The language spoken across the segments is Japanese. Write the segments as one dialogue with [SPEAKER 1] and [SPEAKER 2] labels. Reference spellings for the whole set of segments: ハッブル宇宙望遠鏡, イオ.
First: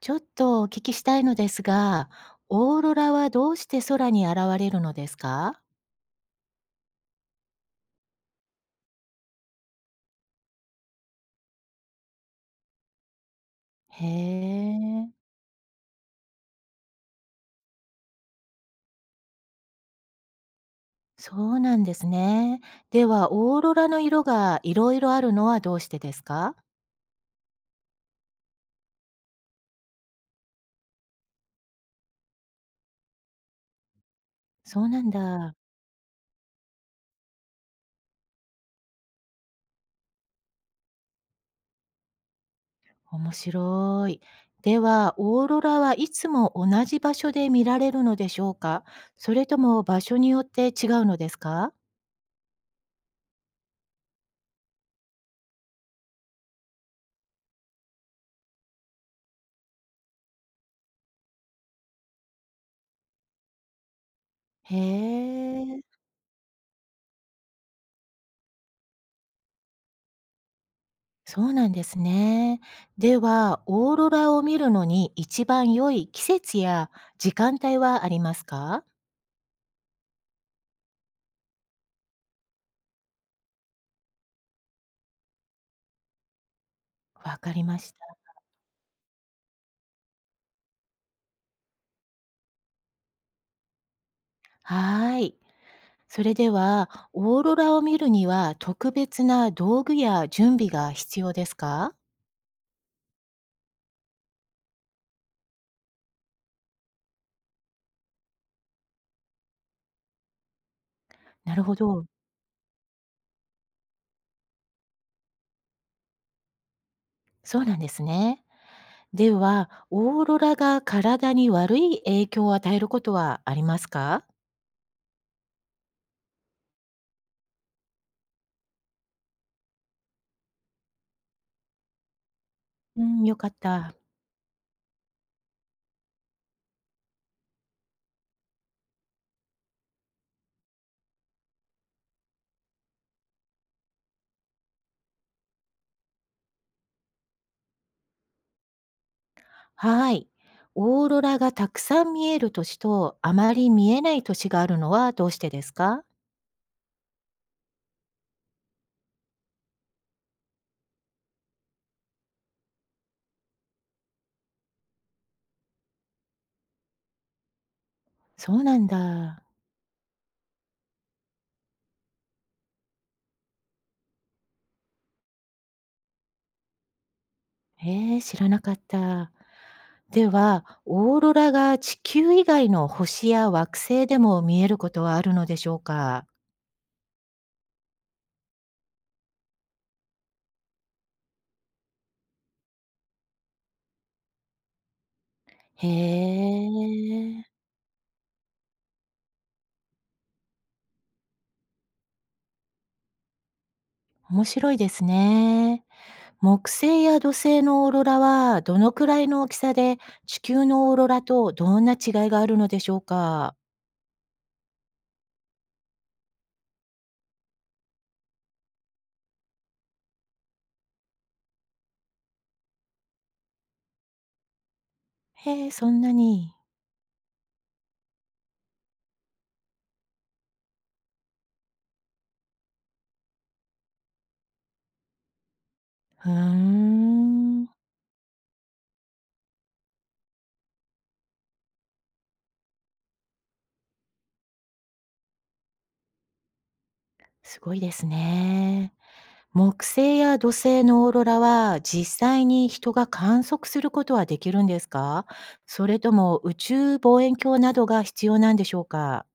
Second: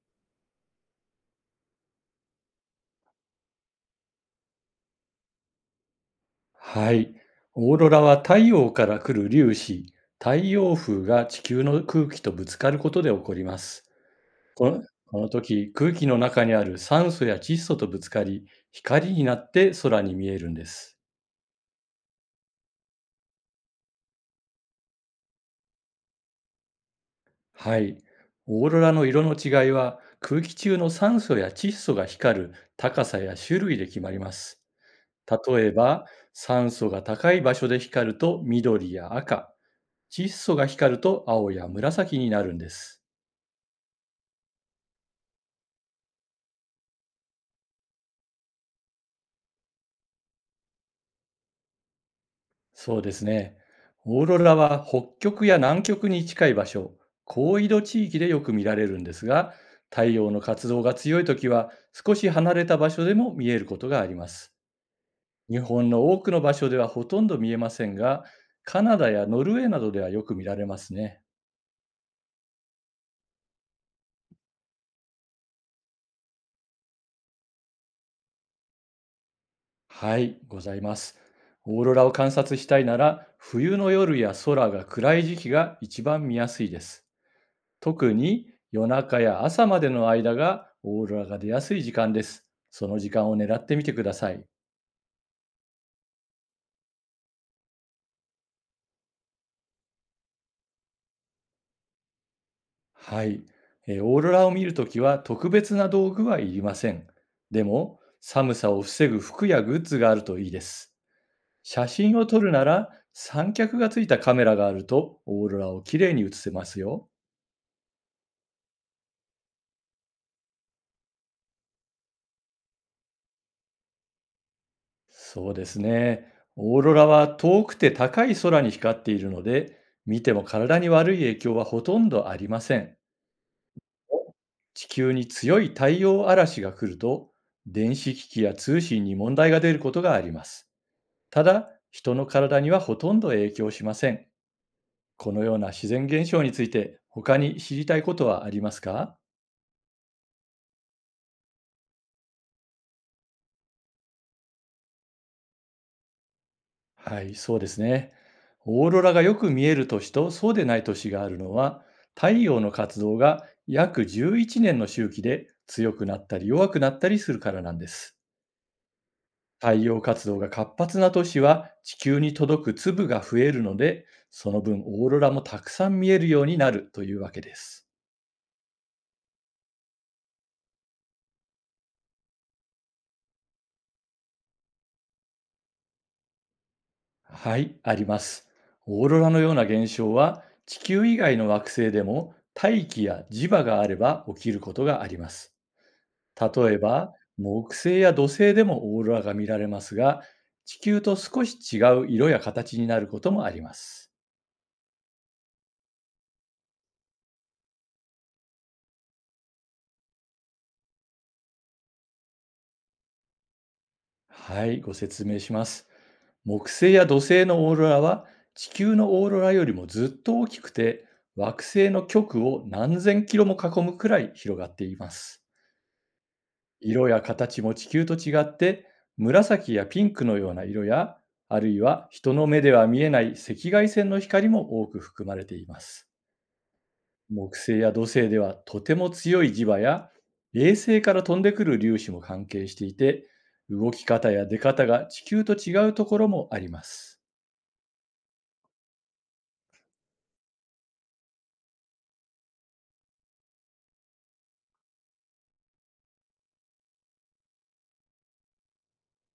[SPEAKER 1] ちょっとお聞きしたいのですが、オーロラはどうして空に現れるのですか？
[SPEAKER 2] はい。オーロラは太陽から来る粒子、太陽風が地球の空気とぶつかることで起こります。
[SPEAKER 1] へ
[SPEAKER 2] この
[SPEAKER 1] え、
[SPEAKER 2] この時、空気の中にある酸素や窒素とぶつかり、光になって空に見えるんです。
[SPEAKER 1] そうなんですね。では、オーロラの色がいろいろあるのはどうしてですか？
[SPEAKER 2] はい。オーロラの色の違いは、空気中の酸素や窒素が光る高さや種類で決まります。
[SPEAKER 1] そうなんだ。
[SPEAKER 2] 例えば、酸素が高い場所で光ると緑や赤、窒素が光ると青や紫になるんです。
[SPEAKER 1] 面白い。では、オーロラはいつも同じ場所で見られるのでしょうか？それとも場所によって違うのですか？
[SPEAKER 2] そうですね。オーロラは北極や南極に近い場所、高緯度地域でよく見られるんですが、太陽の活動が強い時は少し離れた場所でも見えることがあります。
[SPEAKER 1] へ
[SPEAKER 2] 日
[SPEAKER 1] え。
[SPEAKER 2] 本の多くの場所ではほとんど見えませんが、カナダやノルウェーなどではよく見られますね。
[SPEAKER 1] そうなんですね。では、オーロラを見るのに一番良い季節や時間帯はありますか？
[SPEAKER 2] はい、ございます。オーロラを観察したいなら、冬の夜や空が暗い時期が一番見やすいです。
[SPEAKER 1] わかりました。
[SPEAKER 2] 特に夜中や朝までの間がオーロラが出やすい時間です。その時間を狙ってみてください。
[SPEAKER 1] はーい。それでは、オーロラを見るには特別な道具や準備が必要ですか？
[SPEAKER 2] はい。オーロラを見るときは特別な道具はいりません。でも、寒さを防ぐ服やグッズがあるといいです。
[SPEAKER 1] なるほ
[SPEAKER 2] 写
[SPEAKER 1] ど。
[SPEAKER 2] 真を撮るなら三脚がついたカメラがあるとオーロラをきれいに写せますよ。
[SPEAKER 1] そうなんですね。では、オーロラが体に悪い影響を与えることはありますか？
[SPEAKER 2] そうですね。オーロラは遠くて高い空に光っているので、見ても体に悪い影響はほとんどありません。
[SPEAKER 1] うん、よかった。
[SPEAKER 2] 地球に強い太陽嵐が来ると、電子機器や通信に問題が出ることがあります。ただ、人の体にはほとんど影響しません。このような自然現象について、他に知りたいことはありますか？
[SPEAKER 1] はい。オーロラがたくさん見える年と、あまり見えない年があるのはどうしてですか？
[SPEAKER 2] はい、そうですね。オーロラがよく見える年とそうでない年があるのは、太陽の活動が約11年の周期で強くなったり弱くなったりするからなんです。
[SPEAKER 1] そうなんだ。
[SPEAKER 2] 太陽活動が活発な年は地球に届く粒が増えるので、その分オーロラもたくさん見えるようになるというわけです。
[SPEAKER 1] 知らなかった。では、オーロラが地球以外の星や惑星でも見えることはあるのでしょうか？
[SPEAKER 2] はい、あります。オーロラのような現象は地球以外の惑星でも大気や磁場があれば起きることがあります。
[SPEAKER 1] へ
[SPEAKER 2] 例えば
[SPEAKER 1] え、
[SPEAKER 2] 木星や土星でもオーロラが見られますが、地球と少し違う色や形になることもあります。
[SPEAKER 1] 面白いですね。木星や土星のオーロラは、どのくらいの大きさで、地球のオーロラとどんな違いがあるのでしょうか？
[SPEAKER 2] はい、ご説明します。木星や土星のオーロラは地球のオーロラよりもずっと大きくて、惑星の極を何千キロも囲むくらい広がっています。
[SPEAKER 1] へえ、そんなに。
[SPEAKER 2] 色や形も地球と違って、紫やピンクのような色や、あるいは人の目では見えない赤外線の光も多く含まれています。
[SPEAKER 1] うー
[SPEAKER 2] 木
[SPEAKER 1] ん、
[SPEAKER 2] 星や土星ではとても強い磁場や衛星から飛んでくる粒子も関係していて、動き方や出方が地球と違うところもあります。
[SPEAKER 1] すごいですね。木星や土星のオーロラは実際に人が観測することはできるんですか？それとも宇宙望遠鏡などが必要なんでしょうか？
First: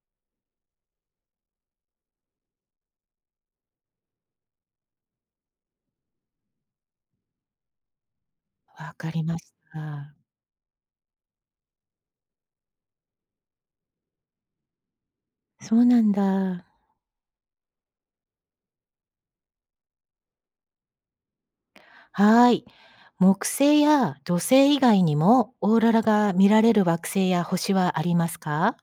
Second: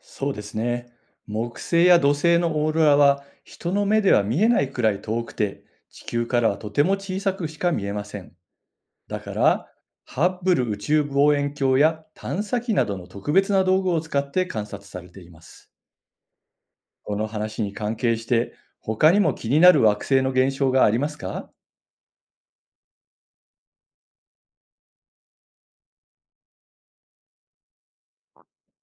[SPEAKER 2] そうですね。木星や土星のオーロラは人の目では見えないくらい遠くて、地球からはとても小さくしか見えません。
[SPEAKER 1] わか
[SPEAKER 2] だ
[SPEAKER 1] り
[SPEAKER 2] か
[SPEAKER 1] まし
[SPEAKER 2] ら、
[SPEAKER 1] た。
[SPEAKER 2] ハッブル宇宙望遠鏡や探査機などの特別な道具を使って観察されています。
[SPEAKER 1] そうなんだ。
[SPEAKER 2] この話に関係して、他にも気になる惑星の現象がありますか？
[SPEAKER 1] はい。木星や土星以外にもオーロラが見られる惑星や星はありますか？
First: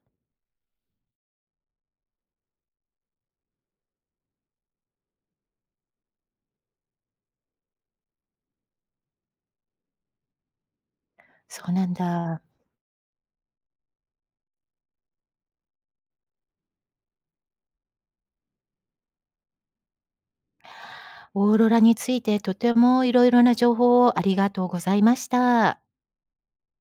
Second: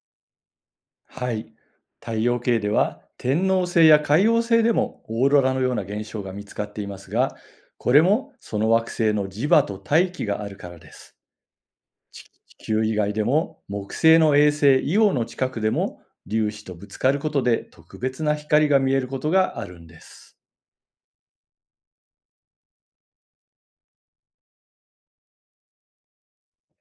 [SPEAKER 2] はい。太陽系では天王星や海王星でもオーロラのような現象が見つかっていますが、これもその惑星の磁場と大気があるからです。
[SPEAKER 1] そうなん
[SPEAKER 2] 地
[SPEAKER 1] だ。
[SPEAKER 2] 地球以外でも、木星の衛星イオの近くでも粒子とぶつかることで特別な光が見えることがあるんです。
[SPEAKER 1] オーロラについてとてもいろいろな情報をありがとうございました。